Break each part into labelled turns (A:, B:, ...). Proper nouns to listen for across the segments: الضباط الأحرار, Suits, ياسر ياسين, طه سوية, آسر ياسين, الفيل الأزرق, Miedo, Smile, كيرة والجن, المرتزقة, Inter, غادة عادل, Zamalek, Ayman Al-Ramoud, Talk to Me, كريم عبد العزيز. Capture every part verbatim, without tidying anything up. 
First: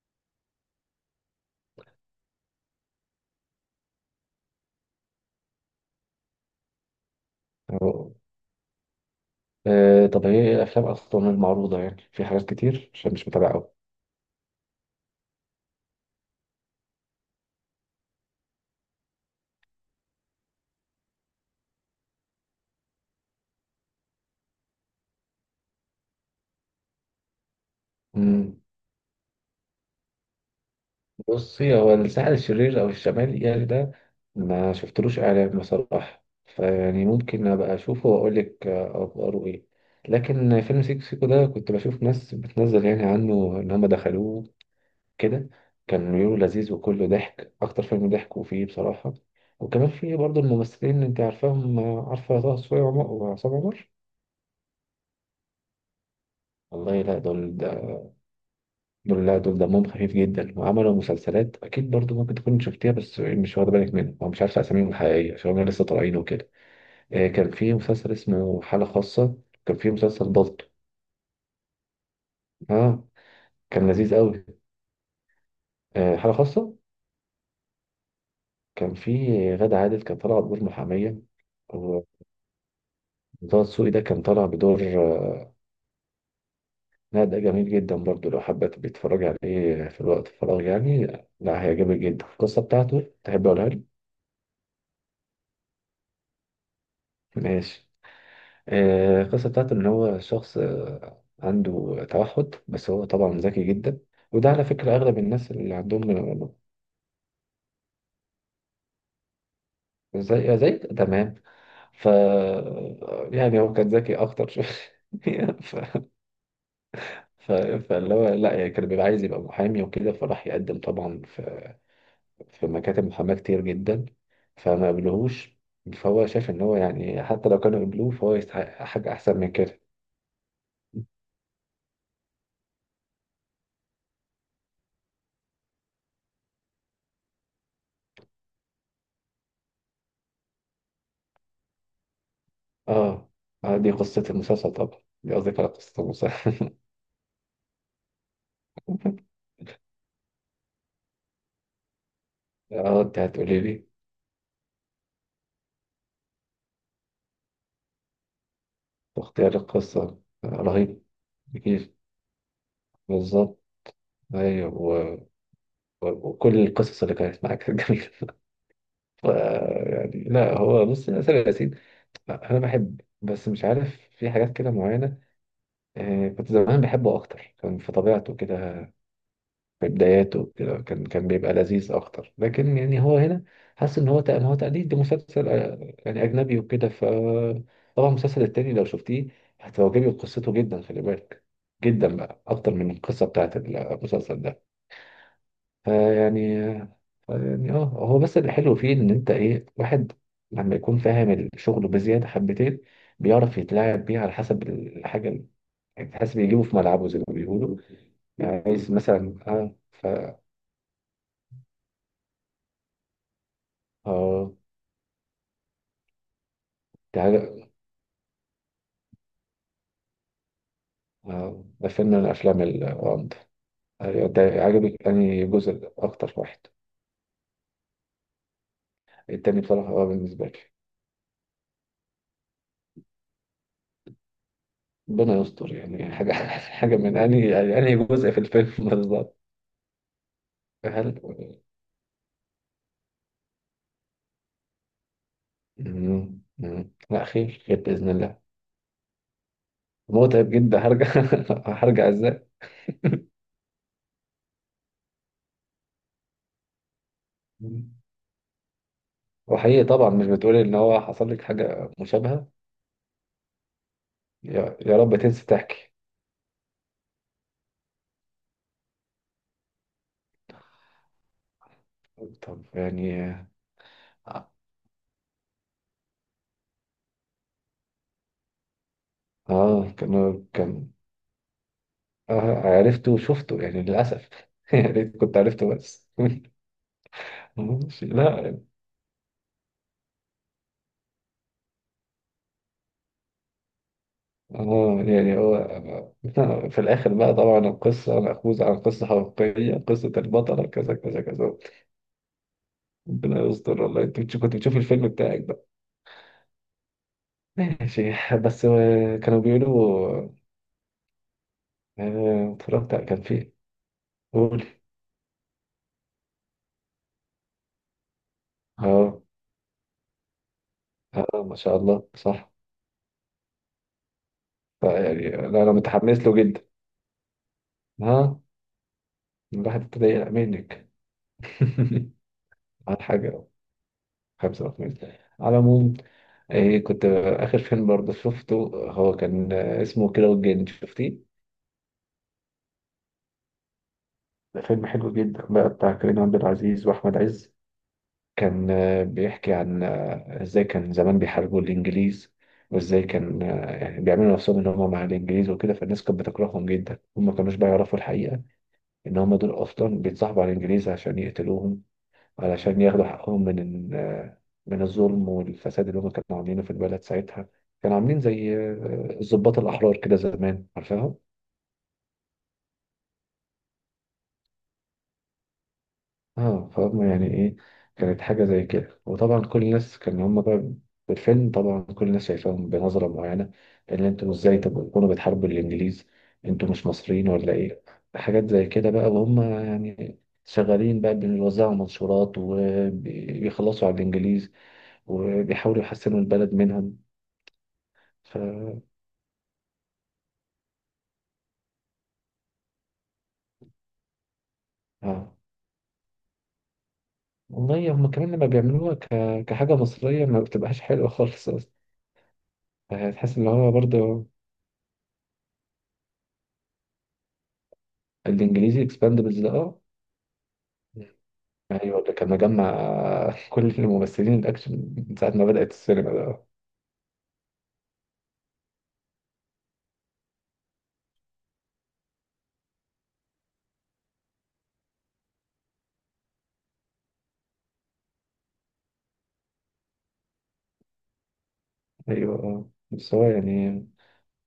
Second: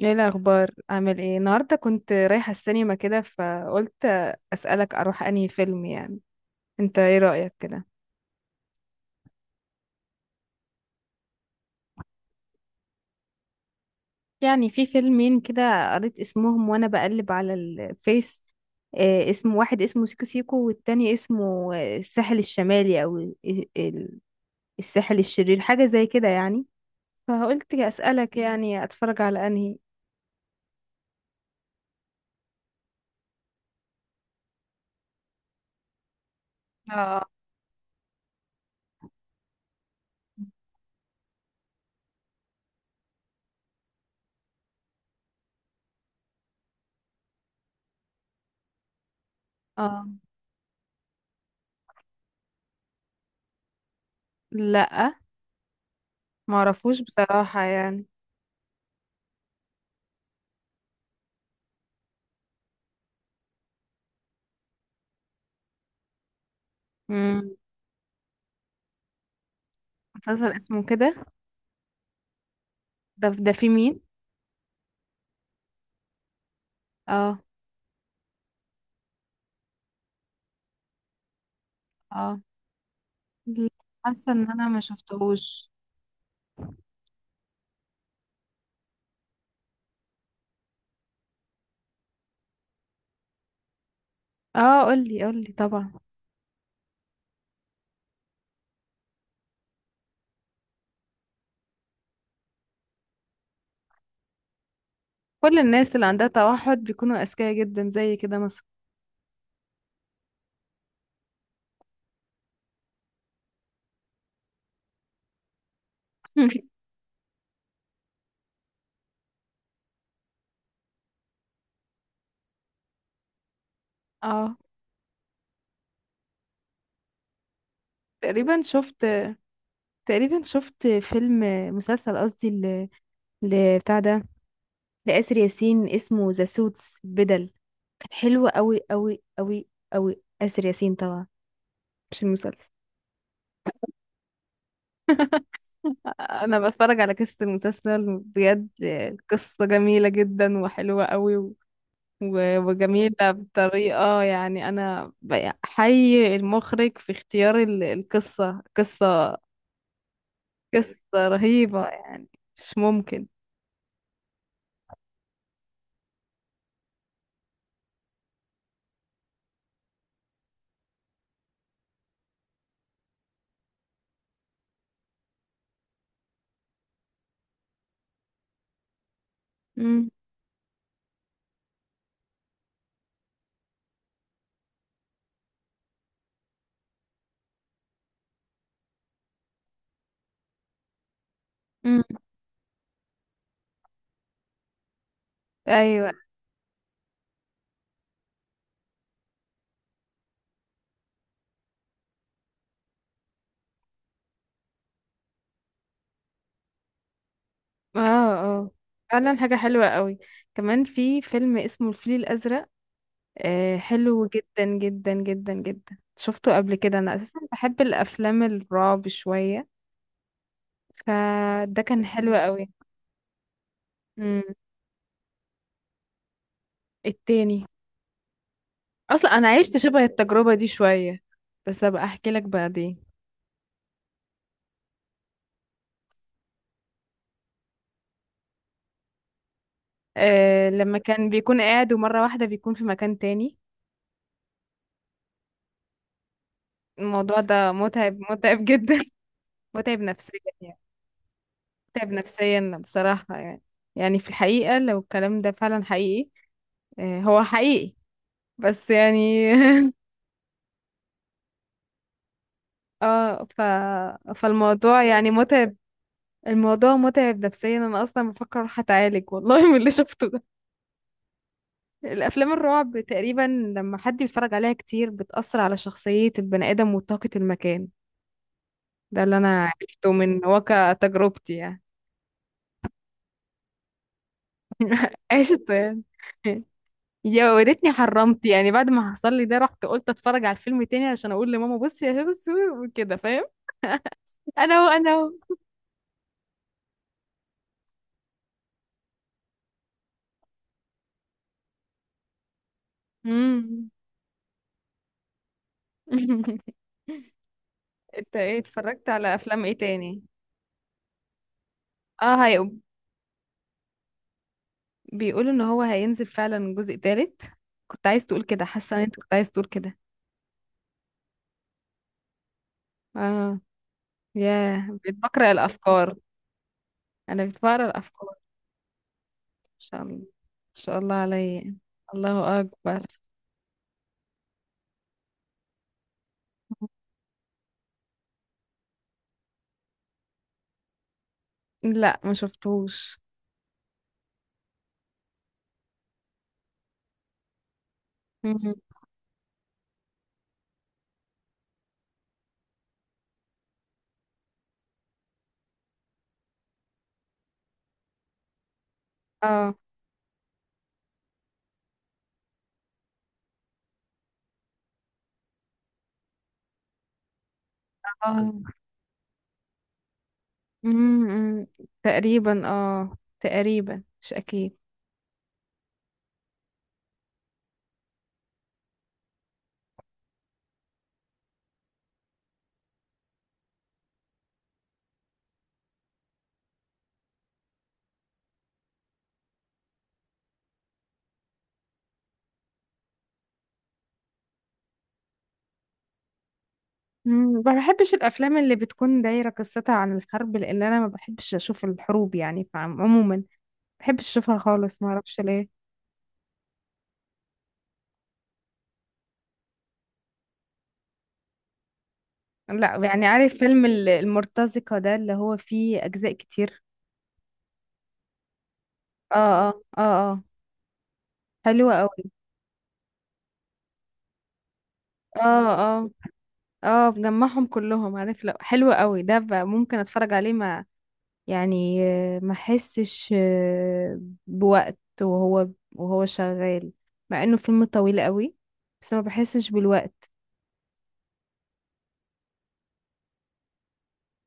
A: ايه الاخبار؟ عامل ايه النهارده؟ كنت رايحه السينما كده، فقلت اسالك اروح انهي فيلم يعني. انت ايه رايك كده؟
B: أه آه، طب هي إيه الأفلام أصلا المعروضة يعني في حاجات كتير عشان مش متابع أوي.
A: يعني في فيلمين كده قريت اسمهم وانا بقلب على الفيس. آه اسم واحد اسمه سيكو سيكو، والتاني اسمه آه، الساحل الشمالي او ال- ال- الساحل الشرير، حاجه زي كده يعني. فقلت اسالك
B: مم.
A: يعني اتفرج على انهي.
B: بصي، هو الساحل الشرير أو الشمالي يعني ده ما شفتلوش إعلان بصراحة. فيعني
A: اه،
B: ممكن أبقى أشوفه وأقول لك آه، أخباره إيه. لكن فيلم سيكو سيكو ده كنت بشوف ناس بتنزل يعني عنه إن هم دخلوه كده، كان بيقولوا لذيذ وكله ضحك، أكتر فيلم ضحك وفيه بصراحة. وكمان
A: اه،
B: فيه برضه الممثلين اللي أنت عارفاهم، آه، عارفة طه سوية وعم- وعصام عمر.
A: لا، معرفوش
B: والله لا دول،
A: بصراحه يعني.
B: دول لا دول دمهم خفيف جدا وعملوا مسلسلات اكيد برضو، ممكن تكون شفتيها بس مش واخده بالك منها، او مش عارفه اساميهم الحقيقيه عشان هم لسه طالعين وكده. آه،
A: امم.
B: كان في مسلسل اسمه حاله خاصه، كان في مسلسل
A: مسلسل
B: ضغط.
A: اسمه كده؟
B: اه،
A: ده ده في
B: كان
A: مين؟
B: لذيذ قوي. آه، حاله خاصه،
A: اه،
B: كان في غادة عادل كان طالعه بدور محاميه، وطه
A: اه، لا،
B: دسوقي ده كان
A: حاسه
B: طالع
A: ان انا ما
B: بدور آه،
A: شفتهوش.
B: لا ده جميل جدا برضو، لو حابه تبقي تتفرجي عليه في الوقت الفراغ يعني. لا، هيعجبك جدا، القصه بتاعته تحب اقولها لك؟
A: اه، قولي قولي طبعا.
B: ماشي. آه، القصة بتاعته إن هو شخص آه، عنده توحد، بس هو طبعا ذكي جدا. وده على فكرة أغلب الناس
A: كل
B: اللي
A: الناس
B: عندهم.
A: اللي عندها توحد بيكونوا اذكياء جدا زي كده مثلا.
B: زي زي تمام. ف يعني هو كان ذكي أكتر شوية ف... ف... فاللي هو، لا يعني كان بيبقى عايز يبقى محامي وكده، فراح يقدم طبعا في, في مكاتب محاماة كتير جدا
A: اه،
B: فما قبلوهوش. فهو شايف إن هو يعني حتى لو كانوا قبلوه فهو
A: تقريبا
B: يستحق
A: شفت
B: حاجة أحسن من كده.
A: تقريبا شفت فيلم، مسلسل قصدي، ل... ل... بتاع ده، لآسر ياسين، اسمه ذا سوتس بدل. كانت حلوة قوي قوي قوي قوي، آسر ياسين طبعا، مش المسلسل.
B: آه، آه، دي قصة المسلسل طبعا، دي قصدي على قصة
A: انا
B: المسلسل.
A: بتفرج على قصة المسلسل، بجد القصة جميلة جدا وحلوة قوي، و-
B: اه،
A: وجميلة
B: انت هتقولي لي
A: بطريقة، يعني أنا حي المخرج في اختيار ال- القصة، قصة
B: اختيار القصة آه،
A: قصة
B: رهيب
A: رهيبة
B: كتير،
A: يعني، مش ممكن.
B: بالظبط. ايوه و... و... وكل القصص اللي كانت معاك كانت جميلة ف... يعني لا، هو بص، ياسر ياسين، لا، انا بحب بس مش عارف في حاجات كده معينة. آه، كنت زمان بحبه اكتر، كان في طبيعته كده، في
A: مم.
B: بداياته كده، كان كان بيبقى لذيذ اكتر، لكن يعني هو هنا حاسس ان هو تق- هو تقليد لمسلسل آه، يعني اجنبي وكده. ف طبعا المسلسل التاني لو شفتيه هتعجبك قصته جدا، خلي بالك،
A: مم.
B: جدا بقى، اكتر من القصه بتاعت المسلسل ده.
A: أيوة،
B: فيعني يعني اه، هو بس اللي حلو فيه ان انت ايه، واحد لما يكون فاهم الشغل بزياده حبتين بيعرف يتلاعب بيه على حسب الحاجه اللي، يعني حاسس بيجيبه في ملعبه زي ما بيقولوا،
A: اه،
B: يعني
A: اه،
B: عايز
A: فعلا
B: مثلا
A: حاجة
B: اه.
A: حلوة
B: ف
A: قوي. كمان في فيلم اسمه الفيل الأزرق، آه حلو
B: اه،
A: جدا جدا جدا جدا، شفته قبل كده، أنا
B: دي
A: أساسا
B: حاجة.
A: بحب الأفلام الرعب شوية،
B: آه،
A: فده
B: ده
A: كان
B: فيلم من
A: حلو
B: الأفلام
A: قوي.
B: الغامضة. أيوة، أنت
A: مم.
B: عجبك أنهي جزء أكتر؟ واحد؟
A: التاني. اصلا انا
B: التاني
A: عشت
B: بصراحة
A: شبه
B: أه بالنسبة
A: التجربه
B: لي.
A: دي شويه، بس ابقى احكي لك بعدين.
B: ربنا يستر، يعني يعني حاجة حاجة من أنهي يعني أنهي جزء في الفيلم بالظبط.
A: أه، لما
B: هل
A: كان بيكون قاعد ومره واحده بيكون في مكان تاني.
B: مم، مم. لا،
A: الموضوع
B: خير
A: ده
B: خير بإذن
A: متعب،
B: الله.
A: متعب جدا. متعب نفسيا
B: متعب جدا،
A: يعني،
B: هرجع هرجع
A: متعب
B: إزاي.
A: نفسيا بصراحه، يعني يعني في الحقيقه لو الكلام ده فعلا حقيقي. أه هو حقيقي،
B: مم.
A: بس يعني.
B: وحقيقي طبعا، مش بتقولي إن هو حصل لك حاجة مشابهة.
A: اه، ف...
B: يا يا
A: فالموضوع
B: رب
A: يعني
B: تنسي
A: متعب.
B: تحكي.
A: الموضوع متعب نفسيا، انا اصلا بفكر اروح اتعالج والله من اللي شفته. الافلام
B: طب
A: الرعب
B: يعني،
A: تقريبا، لما حد بيتفرج عليها كتير بتأثر على شخصية البني ادم وطاقة المكان، ده اللي انا
B: آه، كان
A: عرفته من
B: كان
A: واقع تجربتي يعني.
B: اه عرفته وشفته يعني للأسف يا ريت كنت
A: عشت
B: عرفته
A: يعني.
B: بس
A: يا وريتني
B: ماشي.
A: حرمت،
B: لا
A: يعني بعد ما حصل لي ده رحت قلت اتفرج على الفيلم تاني عشان اقول لماما بصي يا بصي وكده فاهم. انا هو
B: اه
A: انا هو
B: يعني هو آه، في الآخر بقى طبعا القصة مأخوذة عن قصة حقيقية، قصة البطلة كذا كذا كذا. ربنا يستر
A: مم.
B: والله. انت بتش- كنت بتشوف الفيلم بتاعك بقى؟ ماشي.
A: انت ايه،
B: بس
A: اتفرجت
B: آه،
A: على
B: كانوا
A: افلام ايه تاني؟
B: بيقولوا،
A: اه،
B: آه،
A: هي
B: اتفرجت على- كان فيه. قول.
A: بيقولوا ان هو هينزل فعلا جزء تالت. كنت عايز تقول كده، حاسه ان انت
B: اه
A: كنت عايز تقول كده،
B: اه، ما شاء الله صح.
A: اه. ياه، بقيت
B: يعني
A: بقرأ
B: لا، انا
A: الأفكار،
B: متحمس له جدا.
A: أنا بقيت بقرأ الأفكار، ما
B: ها، الواحد
A: شاء
B: ابتدى
A: الله، ما
B: يقلق منك
A: شاء الله عليا، الله
B: على
A: أكبر.
B: حاجة. خمسة وثلاثين على العموم. إيه كنت، آخر فيلم برضه شفته هو كان آه، اسمه كيرة والجن، شفتيه؟
A: لا ما شفتوش.
B: ده فيلم حلو جدا بقى، بتاع كريم عبد العزيز وأحمد عز. كان
A: مم.
B: آه، بيحكي عن آه، إزاي كان زمان بيحاربوا الإنجليز، وإزاي كان آه، يعني بيعملوا نفسهم إن هم مع الإنجليز وكده، فالناس كانت بتكرههم جدا، هم ما كانوش بقى يعرفوا الحقيقة إن هم دول
A: اه،
B: أصلا بيتصاحبوا على الإنجليز عشان يقتلوهم، علشان ياخدوا حقهم من ال- من الظلم والفساد اللي هم كانوا عاملينه في البلد ساعتها. كانوا عاملين
A: اه،
B: زي آه، الضباط الأحرار كده زمان، عارفاهم؟
A: مم، مم. تقريبا، اه تقريبا مش أكيد.
B: اه، فهم يعني ايه، كانت حاجة زي كده. وطبعا كل الناس كان هم بقى في الفيلم طبعا كل الناس شايفاهم بنظرة معينة، ان انتوا ازاي تكونوا بتحاربوا الانجليز، انتوا مش مصريين ولا ايه، حاجات زي كده بقى. وهم يعني شغالين بقى بيوزعوا منشورات وبيخلصوا على الانجليز، وبيحاولوا يحسنوا البلد منهم.
A: مم. ما بحبش
B: ف
A: الأفلام اللي بتكون دايرة قصتها عن الحرب، لأن أنا ما بحبش أشوف الحروب يعني، فعموما ما بحبش أشوفها خالص، ما
B: اه،
A: أعرفش ليه.
B: والله هم كمان لما بيعملوها ك... كحاجة مصرية ما بتبقاش حلوة خالص أصلا،
A: لا يعني
B: هتحس إن
A: عارف
B: هو
A: فيلم ال-
B: برضه.
A: المرتزقة ده اللي هو فيه أجزاء كتير.
B: الإنجليزي
A: اه،
B: إكسباندبلز ده،
A: اه،
B: اه
A: اه، اه، حلوة
B: أيوه، اللي
A: أوي.
B: كان مجمع كل الممثلين الأكشن من ساعة ما بدأت
A: اه، اه،
B: السينما ده، اه
A: اه، بجمعهم كلهم، عارف لو حلو قوي ده بقى ممكن اتفرج عليه ما يعني. آه، ما احسش آه، بوقت وهو وهو شغال، مع انه فيلم طويل قوي، بس ما بحسش بالوقت.
B: أيوه. اه بس هو يعني،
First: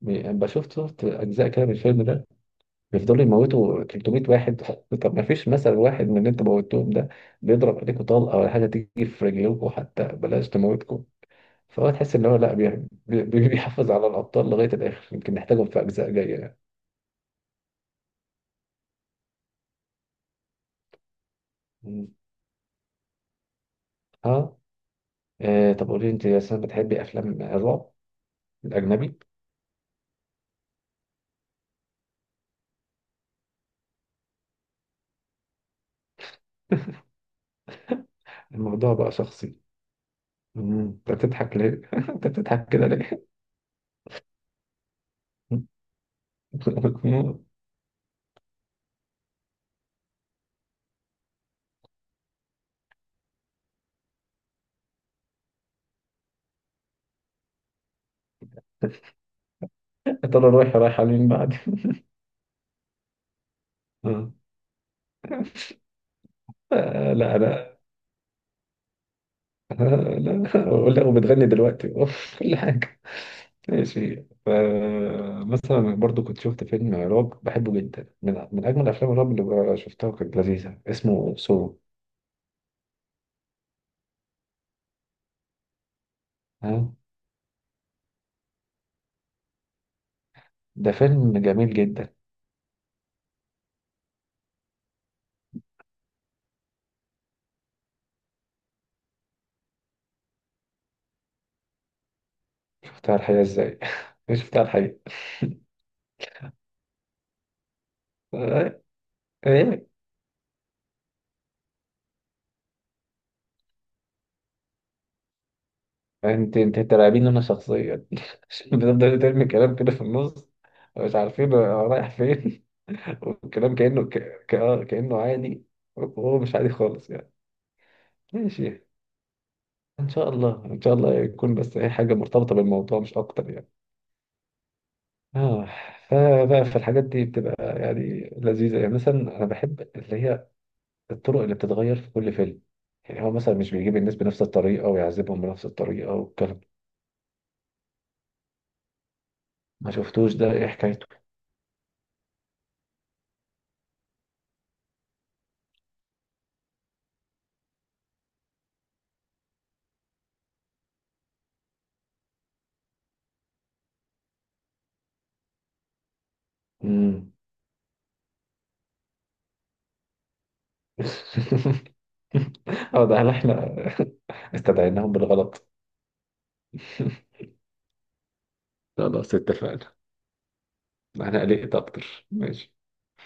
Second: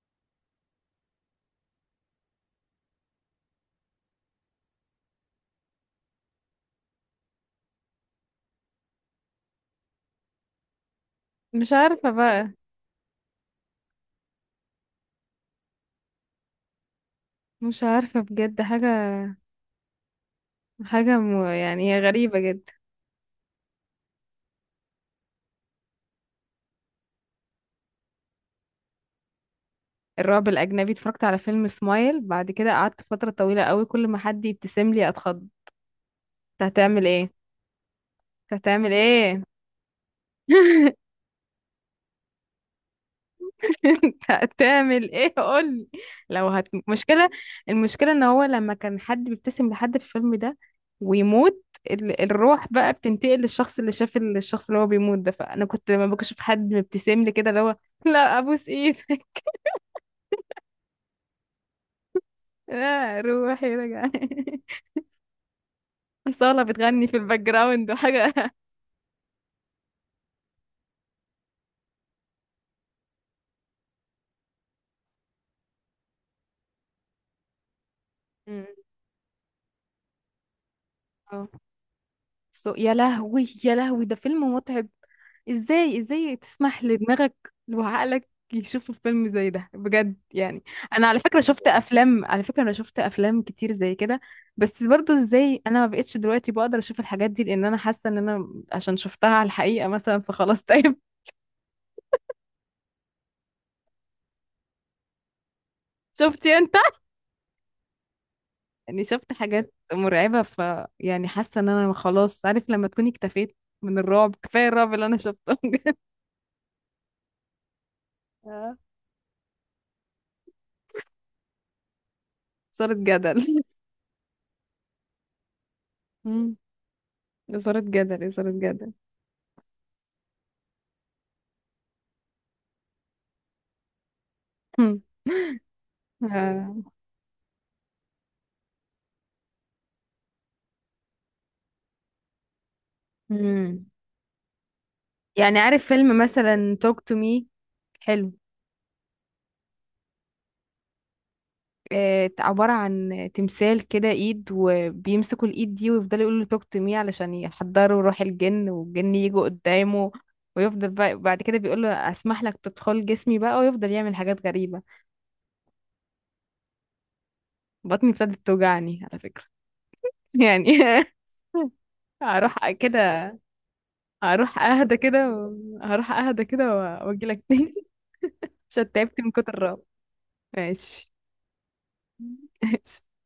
B: بي- يعني بشوف، شفت أجزاء كده من الفيلم ده بيفضلوا يموتوا تلتمية واحد طب ما فيش مثل واحد من اللي أنتوا موتوهم ده بيضرب عليكم طلقة، ولا حاجة تيجي في رجلكم حتى بلاش تموتكم.
A: مش
B: فهو
A: عارفة
B: تحس ان هو
A: بقى،
B: لا، بي- بي- بيحافظ على الابطال لغايه الاخر، يمكن نحتاجهم في اجزاء جايه يعني.
A: مش عارفة بجد حاجة حاجة م... يعني هي
B: مم.
A: غريبة جدا.
B: اه، آه، طب قولي انت يا سنة، بتحبي افلام الرعب الاجنبي؟
A: الرعب الأجنبي، اتفرجت على فيلم سمايل، بعد كده قعدت فترة طويلة قوي كل ما حد يبتسم لي اتخض. أنت هتعمل ايه؟ أنت هتعمل
B: الموضوع بقى
A: ايه؟
B: شخصي. مم. انت بتضحك ليه؟ انت بتضحك كده ليه؟
A: انت هتعمل ايه، قولي. لو هت... مشكلة. المشكلة ان هو لما كان حد بيبتسم لحد في الفيلم ده ويموت، ال... الروح بقى بتنتقل للشخص اللي شاف ال- الشخص اللي هو بيموت ده. فانا كنت لما بشوف حد مبتسم لي كده اللي هو، لا ابوس ايدك.
B: يا ترى رايحه رايحه لمين بعد؟
A: لا روحي رجع.
B: آه،
A: صالة بتغني
B: آه،
A: في
B: لا
A: الباك
B: لا،
A: جراوند وحاجة.
B: آه، لا ولا وبتغني دلوقتي كل حاجه. ماشي. فمثلا برضو كنت شفت فيلم رعب بحبه جدا، من من
A: مم.
B: أجمل أفلام الرعب اللي شفتها، وكانت لذيذة، اسمه
A: اه.
B: سو.
A: صو- يا لهوي، يا لهوي ده فيلم متعب. ازاي، ازاي
B: ها،
A: تسمح لدماغك وعقلك يشوفوا فيلم زي ده بجد يعني.
B: ده
A: انا على
B: فيلم
A: فكره شفت
B: جميل جدا.
A: افلام، على فكره انا شفت افلام كتير زي كده، بس برضو ازاي انا ما بقتش دلوقتي بقدر اشوف الحاجات دي، لان انا حاسه ان انا عشان شفتها على الحقيقه مثلا، فخلاص طيب.
B: شفتها على الحقيقة إزاي؟ شفتها على الحقيقة.
A: شفتي انت،
B: آه،
A: يعني شفت حاجات
B: إيه.
A: مرعبه، ف يعني حاسه ان انا خلاص، عارف لما تكوني اكتفيت من الرعب، كفايه الرعب اللي انا شفته بجد.
B: أنت، أنت ترعبين أنا شخصيا
A: آه.
B: بتفضل ترمي كلام كده في النص، مش عارفين هو رايح فين
A: اثاره جدل.
B: والكلام كأنه ك... ك... آه، كأنه عادي وهو
A: مم.
B: مش عادي خالص يعني.
A: اثاره جدل، اثاره
B: ماشي.
A: جدل.
B: ان شاء الله ان شاء الله يكون، بس اي حاجه مرتبطه بالموضوع مش اكتر يعني.
A: مم.
B: اه، فبقى في
A: آه.
B: الحاجات دي بتبقى يعني لذيذة. يعني مثلا أنا بحب اللي هي الطرق اللي بتتغير في كل فيلم، يعني هو مثلا مش
A: مم.
B: بيجيب الناس بنفس الطريقة ويعذبهم
A: يعني
B: بنفس
A: عارف
B: الطريقة
A: فيلم
B: والكلام ده.
A: مثلا Talk to Me؟ حلو.
B: ما شفتوش، ده إيه حكايته؟
A: آه، عبارة عن تمثال كده ايد، وبيمسكوا الايد دي ويفضلوا يقولوا له talk to me علشان يحضروا روح الجن، والجن يجوا قدامه، ويفضل بقى بعد كده بيقول له اسمح لك تدخل جسمي بقى، ويفضل يعمل حاجات غريبة.
B: مم.
A: بطني ابتدت توجعني على فكرة. يعني. هروح
B: اه ده، هل
A: كده،
B: إحنا
A: هروح اهدى
B: استدعيناهم
A: كده،
B: بالغلط؟
A: و- هروح اهدى كده واجي لك تاني عشان تعبت من
B: خلاص
A: كتر الرعب.
B: اتفقنا.
A: ماشي.
B: أنا قلقت أكتر، ماشي.